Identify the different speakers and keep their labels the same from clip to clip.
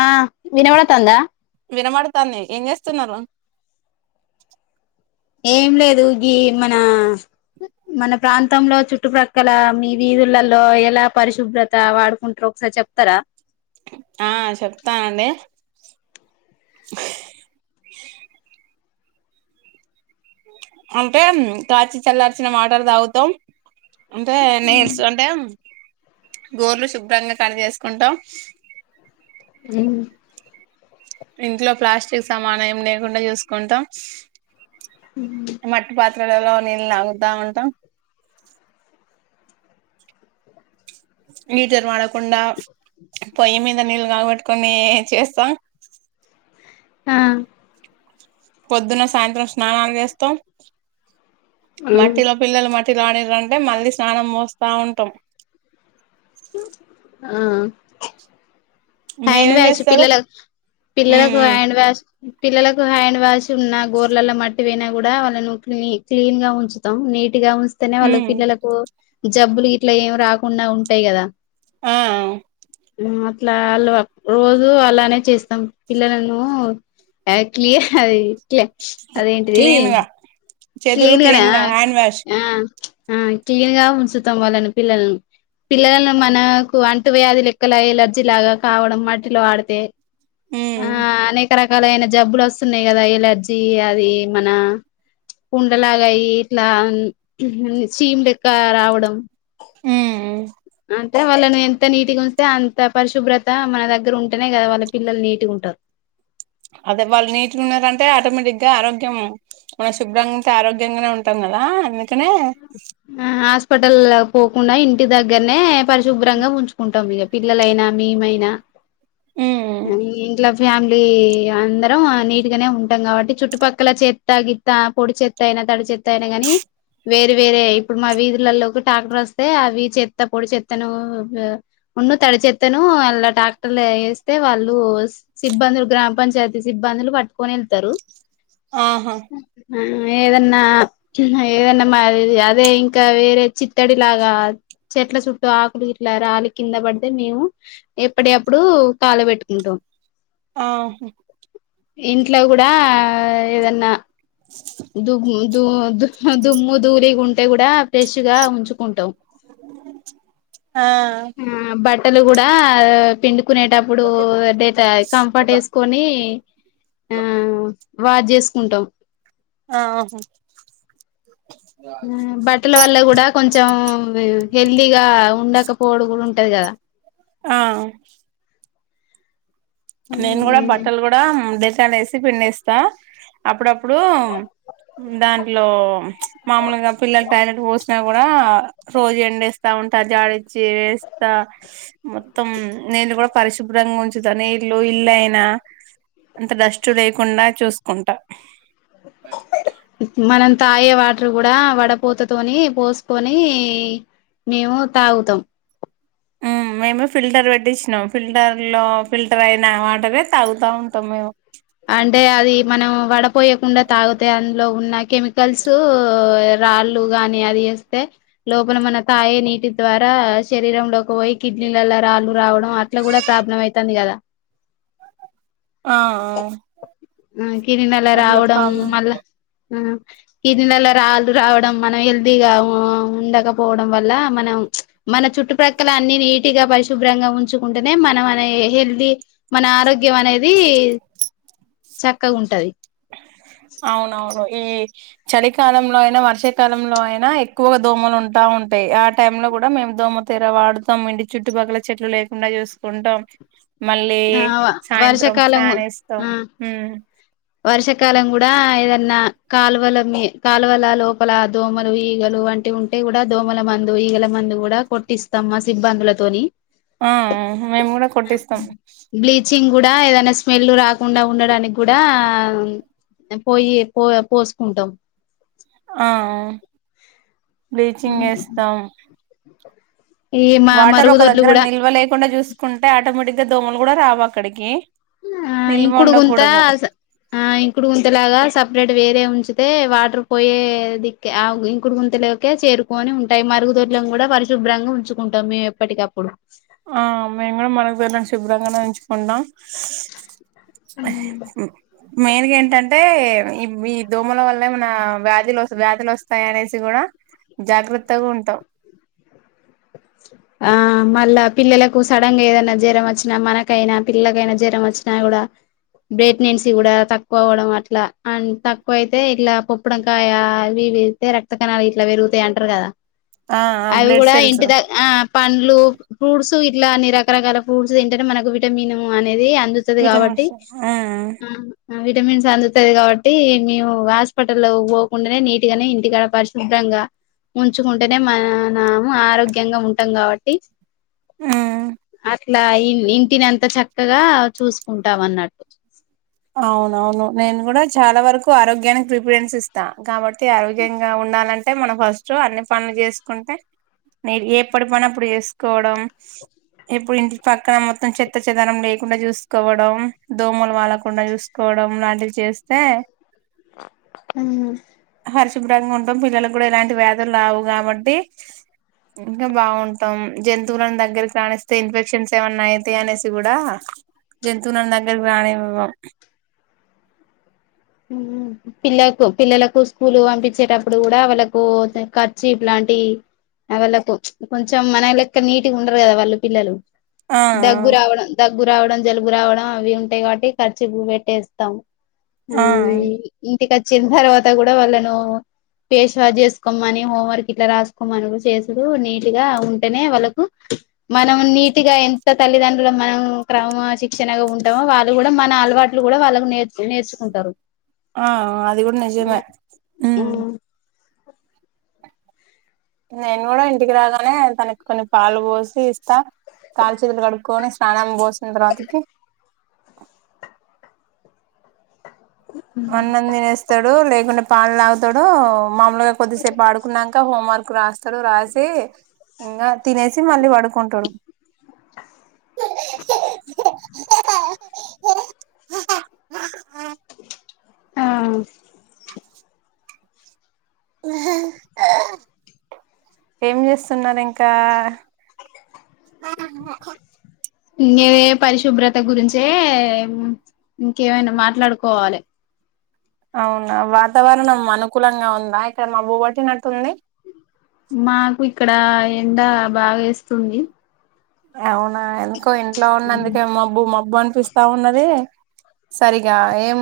Speaker 1: ఆ వినబడతంద
Speaker 2: వినబడతంది ఏం చేస్తున్నరు.
Speaker 1: ఏం లేదు గీ మన మన ప్రాంతంలో చుట్టుప్రక్కల మీ వీధులలో ఎలా పరిశుభ్రత వాడుకుంట్రో ఒకసారి చెప్తారా
Speaker 2: ఆ చెప్తానండి. [inaudible] అంటే కాంచి చల్లార్చిన వాటర్ తాగుతాం. అంటే నైల్స్ అంటే గోర్లు శుభ్రంగా కట్ చేసుకుంటం.
Speaker 1: మ్.
Speaker 2: ఇంట్లో ప్లాస్టిక్ సమానేం లేకుండా చూసుకుంటాం.
Speaker 1: హ్మ్.
Speaker 2: కుండలో నీళ్లు తాగుతా ఉంటాం. హిటర్ వాడకుండ పోయ్యి మింద నీళ్లు కాగబెట్టుకొని చేస్తాం.
Speaker 1: ఆ
Speaker 2: పొద్దున్న సాయంత్రం స్నానాల్చేస్తాం. మట్టిలో పిల్లలు మట్ ట్టిలో ఆడిర్రంటే అంటే మళ్ళీ స్నానం పోస్తా ఉంటాం.
Speaker 1: ఆ హ్యాండ్
Speaker 2: మీరేం
Speaker 1: వ్యాష్
Speaker 2: చేస్తారు
Speaker 1: పిల్లల
Speaker 2: ఉమ్
Speaker 1: పిల్లలకు
Speaker 2: ఉమ్
Speaker 1: హ్యాండ్ వ్యాష్ పిల్లలకు హ్యాండ్ వాష్ ఉన్నా గోర్లల మట్టి పోయినా కూడా వాళ్ళను క్లి క్లీన్ గా ఉంచుతాం నీట్ టిగా ఉంచితేనే వాళ్ళకు
Speaker 2: ఉమ్
Speaker 1: పిల్లలకు జబ్బులు ఇట్లా ఏం రాకుండా ఉంటాయి కదా
Speaker 2: ఆ
Speaker 1: మ్ అట్లా వాళ్ళు రోజు అలానే చేస్తాం పిల్లలను య క్లియర్ అది క్లే అదేంటిది
Speaker 2: క్లీన్ గా చేతులు
Speaker 1: క్లీన్గానే
Speaker 2: క్లీన్
Speaker 1: ఆ
Speaker 2: గా హ్యాండ్ వాష్
Speaker 1: ఆ ఆ క్లీన్గా ఉంచుతాం వాళ్ళని పిల్లలను పిల్లలను మనకు అం ంటు వ్యాధు లెక్కలా ఎలర్జీ లాగా కావడం మట్టిలో ఆడితే ఆ
Speaker 2: మ్.
Speaker 1: అనేక రకాలైన జబ్బులోస్తున్నాయి కదా ఎలర్జీ అది మన పుండలాగయ్యి ఇట్లా చీమ్డెక్క రావడం
Speaker 2: మ్ మ్
Speaker 1: అంటే వాళ్ళని ఎంత నీటిగా ఉంచితే అంత పరిశుభ్రత మన దగ్గర ఉంటేనే కదా వాళ్ళ పిల్లలు నీటిగుంటరు.
Speaker 2: అదే వాళ్ళు నీట్గున్నారంటే ఆటోమేటిక్గా ఆరోగ్యం మనం శుభ్రంగుంటే ఆరోగ్యంగానే ఉంటాం. కదా అందుకనే
Speaker 1: హాస్పిటల్ల్ పోకుండా ఇంటి దగ్గరనే పరిశుభ్రంగా ఉంచుకుంటామిగ పిల్లలైన మేమయినా ఆ ఇంట్లో ఫ్యామిలీ అందరం నీటీగానే ఉంటాం కాబట్టి చుట్టుపక్కల చెత్త గీత్త పొడి చెత్తయినా తడిచె చెత్తయినా గాని వేరు వేరే ఇప్పుడు మా వీధులలోకి ట్రాక్టర్ వస్తే అవి చెత్త పొడి చెత్తను ఉం ను తడి చెత్తను అళ్ళ టాక్టర్లో వేస్తే వాళ్ళు సిబ్బందులు గ్రామ పంచాయతీ సిబ్బందు లు పట్టుకొనేళ్తరు.
Speaker 2: ఆహా.
Speaker 1: ఏదన్నా చిన్న ఏదన్నా మరి అదే, ఇంకా వేరే చిత్తడి లాగా చెట్ల సుట్టూ ఆకులు ఇట్లా రాలి కింద పడితే, మేము ఎప్పుడి అప్పుడు కాల పెట్టుకుంటాం.
Speaker 2: ఆ హ
Speaker 1: ఇంట్ల గూడా ఏదన్నా దు ద దుమ్ము, ధూళి ఉంటే గూడా ఫ్రెష్ గా ఉంచుకుంటాం.
Speaker 2: ఆ
Speaker 1: ఆ బట్టలు గూడా పిండుకునేటప్పుడు, డేటా కంఫర్ట్ ఎసుకొని. ఆ వాజ్ చేసుకుంటాం.
Speaker 2: ఆహు
Speaker 1: ఆ బట్టల వల్ల గూడా, కొంచెం హెల్తీగా ఉండకపోవడం, కూడా ఉంటది. కదా!
Speaker 2: ఆ నేను గూడా, బట్టలు కూడా డెటాల్ ఎసి పిడెస్తా అప్పుడప్పుడు దాంట్లో మామూలుగా పిల్లల టాలెట్ పోసినా గూ డా రోజు ఎండేస్తా. జాడిచ్చి వేస్తా, మొత్తం నీళ్లు కూడా పరిశుభ్రంగా ఉంచుతా. నీ నీళ్ళు, ఇల్లు అయినా, అంత డస్ట్ లేకుండా చూసుకుంటా.
Speaker 1: మనం తాగే వాటరు గూడా, వడపోతతోని పోసుకొని. మేము తాగుతాం.
Speaker 2: మ్ మేము ఫిల్టర్ పెట్టించినాం. ఫిల్టర్ లో ఫిల్టర్ అయిన వాటరే తాగుతా ఉంటాం. మేము
Speaker 1: అంటే అది మనం వడపోయకుండా, తాగుతే అందులో ఉన్నాయి. కెమికల్స్ రాళ్ళలు గాని, అది ఎస్తే లోపల మన తాయే నీటి ద్వారా శరీరంలోకి పోయి, కిడ్నీలలా రాళ్ళు రావడం, అట్లా కూడా ప్రాబ్లం అవుతుంది. కదా!
Speaker 2: ఆ
Speaker 1: ఆ కిరి నల
Speaker 2: అట్లా
Speaker 1: రావడం
Speaker 2: ప్రాబ్లం
Speaker 1: మళ్ళా ఆ కిడ్నీ లరాళ్ళు రావడం, మనం హెల్తీగా ఉండకపోవడం. వల్ల మనం చ్ మన చుట్టుప్రక్కల అన్ని నిట్ పట్టిగా పరిశుభ్రంగా ఉంచుకుంటేనే, మనం హెల్తీ మన ఆరోగ్యం అనేది. చక్కగ ఉంటది.
Speaker 2: అవునవును ఈ చలికాలంలో అయినా, వర్షాకాలంలో అయినా ఎక్కువగా దోమలు ఉంటా ఉంటాయి. ఆ టై లో కూడా మేము దోమతేర వాడతాం. ఇంటి చుట్టుపక్కల చెట్లు లేకుండా చూసుకుంటాం. మళ్ళీ,
Speaker 1: ఆ
Speaker 2: సాయంత్రం
Speaker 1: వర్షాకాలం
Speaker 2: ఫ్యాన్ ఇస్తాం.
Speaker 1: ఆ వర్షాకాలం గూడా ఏదన్నా, కాలువల మీ కాలువల లోపల దోమలు, ఈగలు వంటివి ఉంటే కూడా, దోమల మందు ఈగల మందు కూడా కొట్టిస్తాం. మా సిబ్బందులతోని
Speaker 2: ఆ మేము గూడా కొట్టిస్తాం.
Speaker 1: నేనుకూడ కూడా, ఏదైనా స్మెల్ రాకుండా ఉండడానికి గూడా ఆ పోయి పో పోసుకుంటం.
Speaker 2: ఆ బ్లీచింగ్ ఎస్తాం.
Speaker 1: ఈ మా
Speaker 2: వాటర్ ఒక
Speaker 1: మరుగుదొడ్లు
Speaker 2: దగ్గర
Speaker 1: కూడా
Speaker 2: నిల్వ లేకుండా చూసుకుంటే, ఆటోమేటిక్ గా దోమలు కూడా రావు అక్కడికి
Speaker 1: ఆ
Speaker 2: నిల్వ
Speaker 1: ఇంకుడు గుంత
Speaker 2: ఉండకూడదు
Speaker 1: ఆ ఇంకుడు గుంత లాగా, సపరేట్ వేరే గా ఉంచితే వాటర్ పోయే ది ఇంకుడు గుంతలోకే చేరుకొని ఉంటాయి. మరుగుదొడ్లను కూడా పరిశుభ్రంగా ఉంచుకుంటాం. మేము ఎప్పటికప్పుడు
Speaker 2: ఆ మేము కూడా, మనకుతో శుభ్రంగానే ఉంచుకుంటాం. మెయిన్గా ఏంటంటే. అయితే ఈ ఈ దోమల వల్లమన వ్యాధులు వ్యాధులు వస్తాయి. అనేసి కూడా జాగ్రత్తగా ఉంటం.
Speaker 1: ఆ మళ్ళా పిల్లలకు సడన్ గా ఏదనా జ్వరం వచ్చినా, మనకైనా పిల్లకైనా జ్వరం వచ్చినా. కూడా బ్రెట్నెన్సీ కూడా తక్కువ అవ్వడం అట్లా అండ్ తక్కువ అయితే ఇట్లా పప్పుడంకాయ అవి వెళ్తే రక్త కణాలు ఇట్లా పెరుగుతాయి అంటారు కదా
Speaker 2: ఆ
Speaker 1: అవి
Speaker 2: బ్లడ్
Speaker 1: కూడా
Speaker 2: సెల్స్
Speaker 1: ఇంటి ద ఆ పండ్లు ఫ్రూట్స్ ఇట్లా అన్ని రకరకాల ఫ్రూట్స్ ఏంటంటే మనకు విటమిన్ అనేది అంది కాబట్టి
Speaker 2: విటమిన్స్
Speaker 1: ఆ విటమిన్స్ అందుతాది కాబట్టి మేము హాస్పిటల్లో పోకుండానే నీట్ గానే ఇంటికాడ పరిశుభ్రంగా ఉంచుకుంటేనే మ నాము ఆరోగ్య ముంగా ఉంటాం కాబట్టి ఇట్లా ఇంటిని అంత చక్కగా చూసుకుంటాం అన్నట్టు
Speaker 2: అవునవును నేను కూడా చాలా వరకు ఆరోగ్యానికి ప్రిపరెన్స్ ఇస్తా కాబట్టి ఆరోగ్యంగా ఉం ఉండాలంటే మనం ఫస్ట్ అన్ని పనులు చేసుకుంటే నే ఎప్పుడూ పని అప్పుడు చేసుకోవడం ఇప్పుడు ఇంటి పక్కన మొత్తం చెత్త చెదనం లేకుండా చూసుకోవడం దోమలు వాళ్ళకు కుండా చూసుకోవడం లాంటివి చేస్తే
Speaker 1: మ్మ్ హ్మ్
Speaker 2: పరిశుభ్రంగా ఉంటాం పిల్లలకు కూడా ఎలాంటి వేధులు రావు కాబట్టి ఇంకా బాగుంటాం జంతువులను దగ్గరికి రాణిస్తే ఇన్ఫెక్షన్స్ ఏమన్నా అయితాయి అనేసి కూడా జంతువులను దగ్గరగా రానివ్వం
Speaker 1: మ్మ్ పిల్లలకు పిల్లలకు స్కూలు పంపించేటప్పుడు కూడా వాళ్ళలకు ఖర్చు ఇలాంటి అ వాళ్ళకు కొంచెం మన లెక్క నీట్గా ఉండరు కదా వాళ్ళు పిల్లలు
Speaker 2: ఆ
Speaker 1: దగ్గు రావడం దగ రావడం జలుబు రావడం అవి ఉంటాయి కాట్టి ఖర్చీ ప్ పెట్టేస్తాం ఆ ఇంటికి వచ్చిన తర్వాత కూడా వాళ్ళను పేష్వా చేసుకోమని హోంవర్క్ ఇట్లా రాసుకోమను చేసుడు నీట్గా ఉంటేనే వాళ్ళకు మనం నీట్గా ఎంత తల్లిదండ్రులు మనం క్రమశిక్షణగా ఉంటామో వాళ్ళు కూడా మన అలవాట్లు కూడా వాళ్ళకు నేర్చు నేర్చుకుంటరు
Speaker 2: ఆ అది కూడ నిజమే మ్మ్ నేను కూడా ఇంటికి రాగానే తనకు కొన్ని పాలు పోసి ఇస్త కాలుచేతులు కడుక్కొనిస్ తాణం పోసిన తర్వాతకి అన్నం తినేస్తడు లేకుంటె పాలు తాగుతడు ఊ మాములుగా కొద్దిసేపు ఆడుకున్నంక హోంవర్క్ రాస్తడు రాసి ఇంకా తినేసి మళ్ళీ పడుకుంటడు
Speaker 1: ఆ
Speaker 2: ఏం జేస్తున్నరు ఇంకా
Speaker 1: ఇంగేవే పరిశుభ్రత గురించే ఇంకేమైనా మాట్లాడుకోవాలి
Speaker 2: అవునా వాతావరణం అనుకూలంగా ఉందా ఇక్కడ మబ్బుబట్టినటుంది
Speaker 1: మాకు ఇక్కడ ఎండ బాగేస్తుంది
Speaker 2: అవునా ఎందుకొ ఇంట్లో ఉన్నందుకే మబ్బు మబ్బు అనిపిస్తా ఉన్నది సరిగా ఏం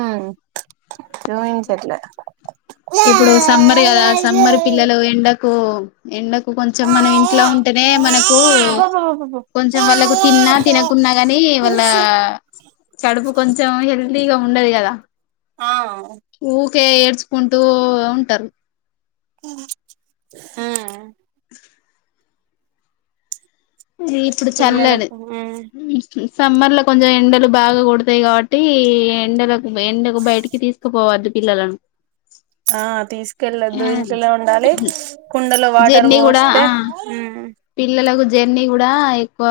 Speaker 2: చూయిచట్లే
Speaker 1: ఇప్పుడు సమ్మర్ కదా సమ్మర్ పిల్లలు ఎండకు ఎండక్ కొంచెం మనం ఇంట్లో ఉంటేనే మనకు
Speaker 2: అబ్బబ్బబ్బబ్బ
Speaker 1: కొంచెం వాళ్ళకు తిన్నా తినకున్నా గాని వాళ్ళ కడుపు కొంచెం హెల ఫ్రీ గ ఉండదు కదా
Speaker 2: ఆ
Speaker 1: కే ఏడ్చుకుంటూ ఉంటరు
Speaker 2: హ్మ్
Speaker 1: ఈ ఇప్పుడు చల్లడి
Speaker 2: పిల్లలకు
Speaker 1: సమ్మర్ లో కొంచెం ఎండలు బాగా గొడతయి కాబట్టి ఎండలకు ఎండకు బయటికి తీసుకుపోవద్దు పిల్లలను
Speaker 2: ఆ తీసుకెళ్ళొద్దు ఇంట్లనె ఉండాలి కుండలో వాటర్
Speaker 1: జర్నీ కూడా
Speaker 2: పోస్తే
Speaker 1: ఆ పిల్లలకు జర్నీ కూడా ఎక్కువ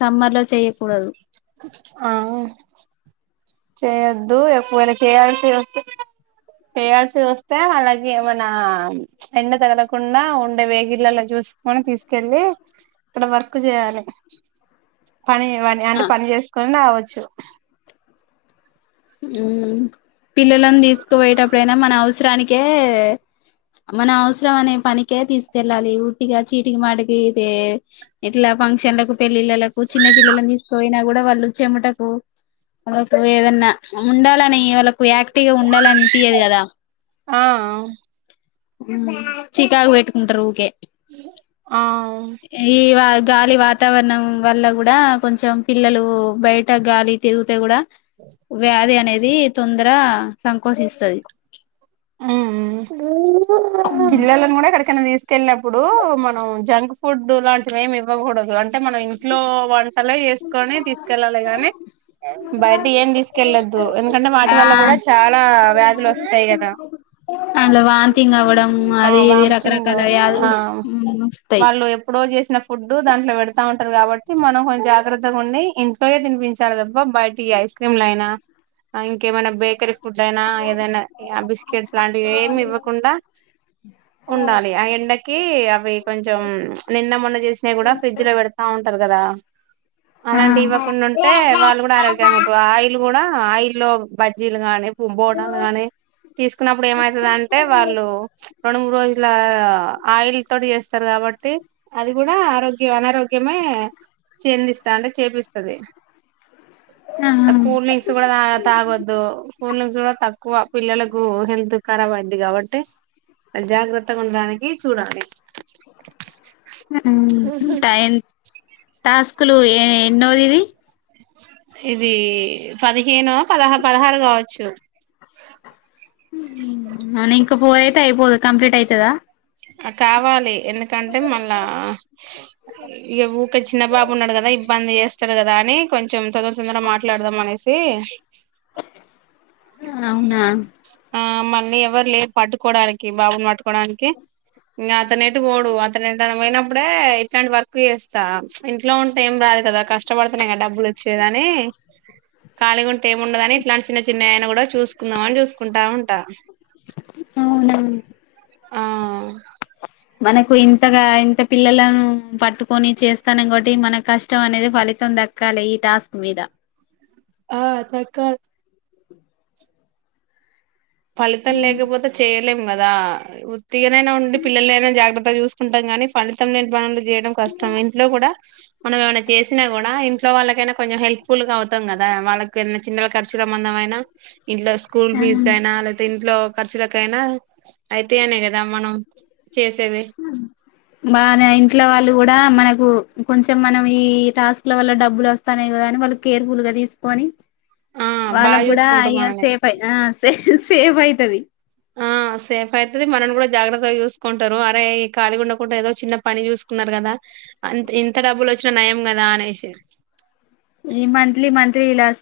Speaker 1: సమ్మర్ లో చేయ్యకూడదు
Speaker 2: ఆ చేయొద్దు ఎక్కువైనా చేయాల్సి వస్ వేయాల్సి వోస్తే అలాగే మన ఎండ తగలకుండా ఉండే వేగిల్లలో జు స్పుని తీసుకెళ్ళి ఇక్కడ వర్క్ జేయాలి పని వాని ఆ పని జేసుకొని రావోచ్చు
Speaker 1: ఊ పిల్లలను తీసుకుపోయేటప్పుడైనా మన అవసరానికే మన అవసరం అనే పనికే తీసుకెళ్ళాలి ఉట్టిగా చీటికి మాటికి ఇదే ఇట్లా ఫంక్షన్ల కు పెళ్లిళ్ల ల కు కు చిన్న పిల్లలను తీసు పోయినా కూడా వాళ్ళు చెమటకు వాలకు ఏదన్నా ఉండాలని వాళ్ళకు యాక్టివ్ గ ఉండాలనిపియదు కదా
Speaker 2: ఆ
Speaker 1: ము చికాకుపెట్టుకుంటరు ఊకె
Speaker 2: ఆ
Speaker 1: వా గాలి వాతావరణం వల్ల కూడా కొంచెం పిల్లలు బయట గాలి తిరుగితే కూడ వ్యాధి అనేది తొందర సంకోచించతది
Speaker 2: ము పిల్లలను కూడా ఎక్కడుకైనా తీస్ ఎళ్ళినప్పుడు మనం జంక్ ఫుడ్ లాంటివి ఏమి ఇవ్వకూడదు అం అంటే మనం ఇంట్లో వంటలే చేసుకొని తీసుకెళ్ళాలి గాని బయటియేమ్ తీసుకెళ్లొద్దు ఎందుకంటే వాటి
Speaker 1: ఆ
Speaker 2: వల్ల కూడా చాలా వ్యాధులు వోస్తాయి కదా
Speaker 1: అందులో వాంతింగ్ అవ్వడం
Speaker 2: [unintelligible] ఆ
Speaker 1: అది ఇది
Speaker 2: వామ్కింగ్
Speaker 1: రకరకాల వ్యాధులు వస్తాయి
Speaker 2: వాళ్ళు ఆ ఎప్పుడో జేసిన ఫుడ్ దాంట్లో పెడతా ఉ టరు కాబట్టి మనం కొంచ జాగ్రత్తగా ఉండి ఇంట్లోయే తినిపించాలి తప్ప బయటియి ఈ ఐస్ క్రీమ్లు అయినా ఆ ఇంకేమైనా బేకరీ ఫుడ్ అయినా ఏదైనా ఆ బీస్ కెడ్స్ లాంటివి ఏమి ఇవ్వకుండా ఉండాలి ఆ ఎండకి అవ్వి కొంచెం నిన్న మొన్న చేసినయి గూడా ఫ్రిడ్జ్ లో పెడతా ఉం కద
Speaker 1: ఆ
Speaker 2: అలాంటివి ఇవ్వకుండా
Speaker 1: ఆ
Speaker 2: ఉంటే వాళ్ళు కూడా ఆరోగ్యంగ ఉంటారు ఆయిల్ ఉన్ కూడా ఆ ఆయిల్లో బజ్జీలు గానీ బోండాలు గానీ తీసుకున్నప్పుడు ఏమైతదంటే వాళ్ళు రెండు మూడు రోజుల ఆయిల్ తోటి చేస్తారు కాబట్టి అది కూడా ఆరోగ్య అనారోగ్య ముమే చెందిస్తా అంటే చేపిస్తుది కూల్ డ్రింక్స్ కూడా తాగ తాగొద్దు కూల్ డ్రింక్స్ కూడా తక్కువ పిల్లల ఓ హెల్త్ ఖరాబ్ అయ్యిద్ధి కాబట్టి జాగ్రత్తగా ఉండడానికి చూడాలి
Speaker 1: టై టాస్కులు ఏ ఎన్నో దిది
Speaker 2: ఇది పదిహేనో పదహ పదహారు కావచ్చు
Speaker 1: అవు ఇంకా ఫోర్ అయితే అయిపోదు కంప్లీట్ అయితదా
Speaker 2: ఆ కావాలి ఎందుకంటే మళ్ళా ఇగ ఊక చిన్న బాబు ఉన్నాడు కదా ఇబ్బంది చేస్తాడు కదా అని కొంచెం తొందర తొందర మాట్లాడదాం అనేసి
Speaker 1: అవునా
Speaker 2: ఆ మళ్ళీ ఎవరు లేరు పట్టుకోవడానికి బాబుని పట్టుకోవడానికి ఇంకా అతను ఎటు పోడు అతను ఎటైనా పోయినప్పుడే ఇట్లాంటి వర్క్ చేస్తా ఇంట్లో ఉంటా ఏం రాదు కదా కష్టపడుతున్నా డబ్బులు ఒచ్చేదని ఖాళగా ఉంటే ఏమి ఉండదని ఇట్లాంటి చిన్న చిన్న కూడా చూసుకుందాం అని చూసుకుంటా ఉంటా
Speaker 1: అవునా
Speaker 2: ఆ
Speaker 1: మనకు ఇంతగా ఇంత పిల్లలను పట్టుకొని చేస్తానం కాబట్టి మన కష్టం అనేది ఫలితం దక్కాలె ఈ టాస్క్ మీద
Speaker 2: ఆ దక్కా ఫలితం లేకపోతే చేయ లేం కదా ఉత్తిగానైన ఉండి పిల్లల్ని అయినా జాగ్రత్తగా చూసుకుంటాం కానీ ఫలితం లేని పనులు చేయడం కష్టమే ఇంట్లో కూడా మనం ఏమైనా చేసినా కూడా ఇంట్లో వాళ్ళకైనా కొంచెం హెల్ప్ ఫుల్ గా అవుతాం కదా వాళ్ళకి ఏదైనా చిన్న ఖర్చుల మందంమైనా ఇట్లా స్కూల్ ఫీజు
Speaker 1: ఆ
Speaker 2: అయితే ఇంట్లో ఖర్చులకైనా అయితాయి అనే కదా మనం చేసేది
Speaker 1: మన ఇంట్లో వాళ్ళ్ కూడా మనకు కొంచెం మనం ఈ టాస్క్ ల వల్ల మ వల్ల డబ్బులు వస్తాన్నాయి కదా అని వాళ్ళు కేర్ ఫుల్ గా తీసు కొని
Speaker 2: ఆ బాగా
Speaker 1: వాళ్ళకు కూడా
Speaker 2: చూసుకుంటాం
Speaker 1: అయ
Speaker 2: మనల్ని
Speaker 1: సేఫ్ అయి సే సేఫ్ అయితాది
Speaker 2: ఆ ఆ సేఫ్ అయితది మనల్ని కూడా జాగ్రత్తగా చూసుకుంటారు అరే ఈ ఖాళీగా ఉండకుండా ఏదో చిన్న పని చూసుకున్నాది అన్నంటా కదా ఆమె అంత ఇంత డబ్బులు వచ్చినా నయం కదా అనేసి
Speaker 1: ఈ మంత్లీ మంత్లీ ఇలాస్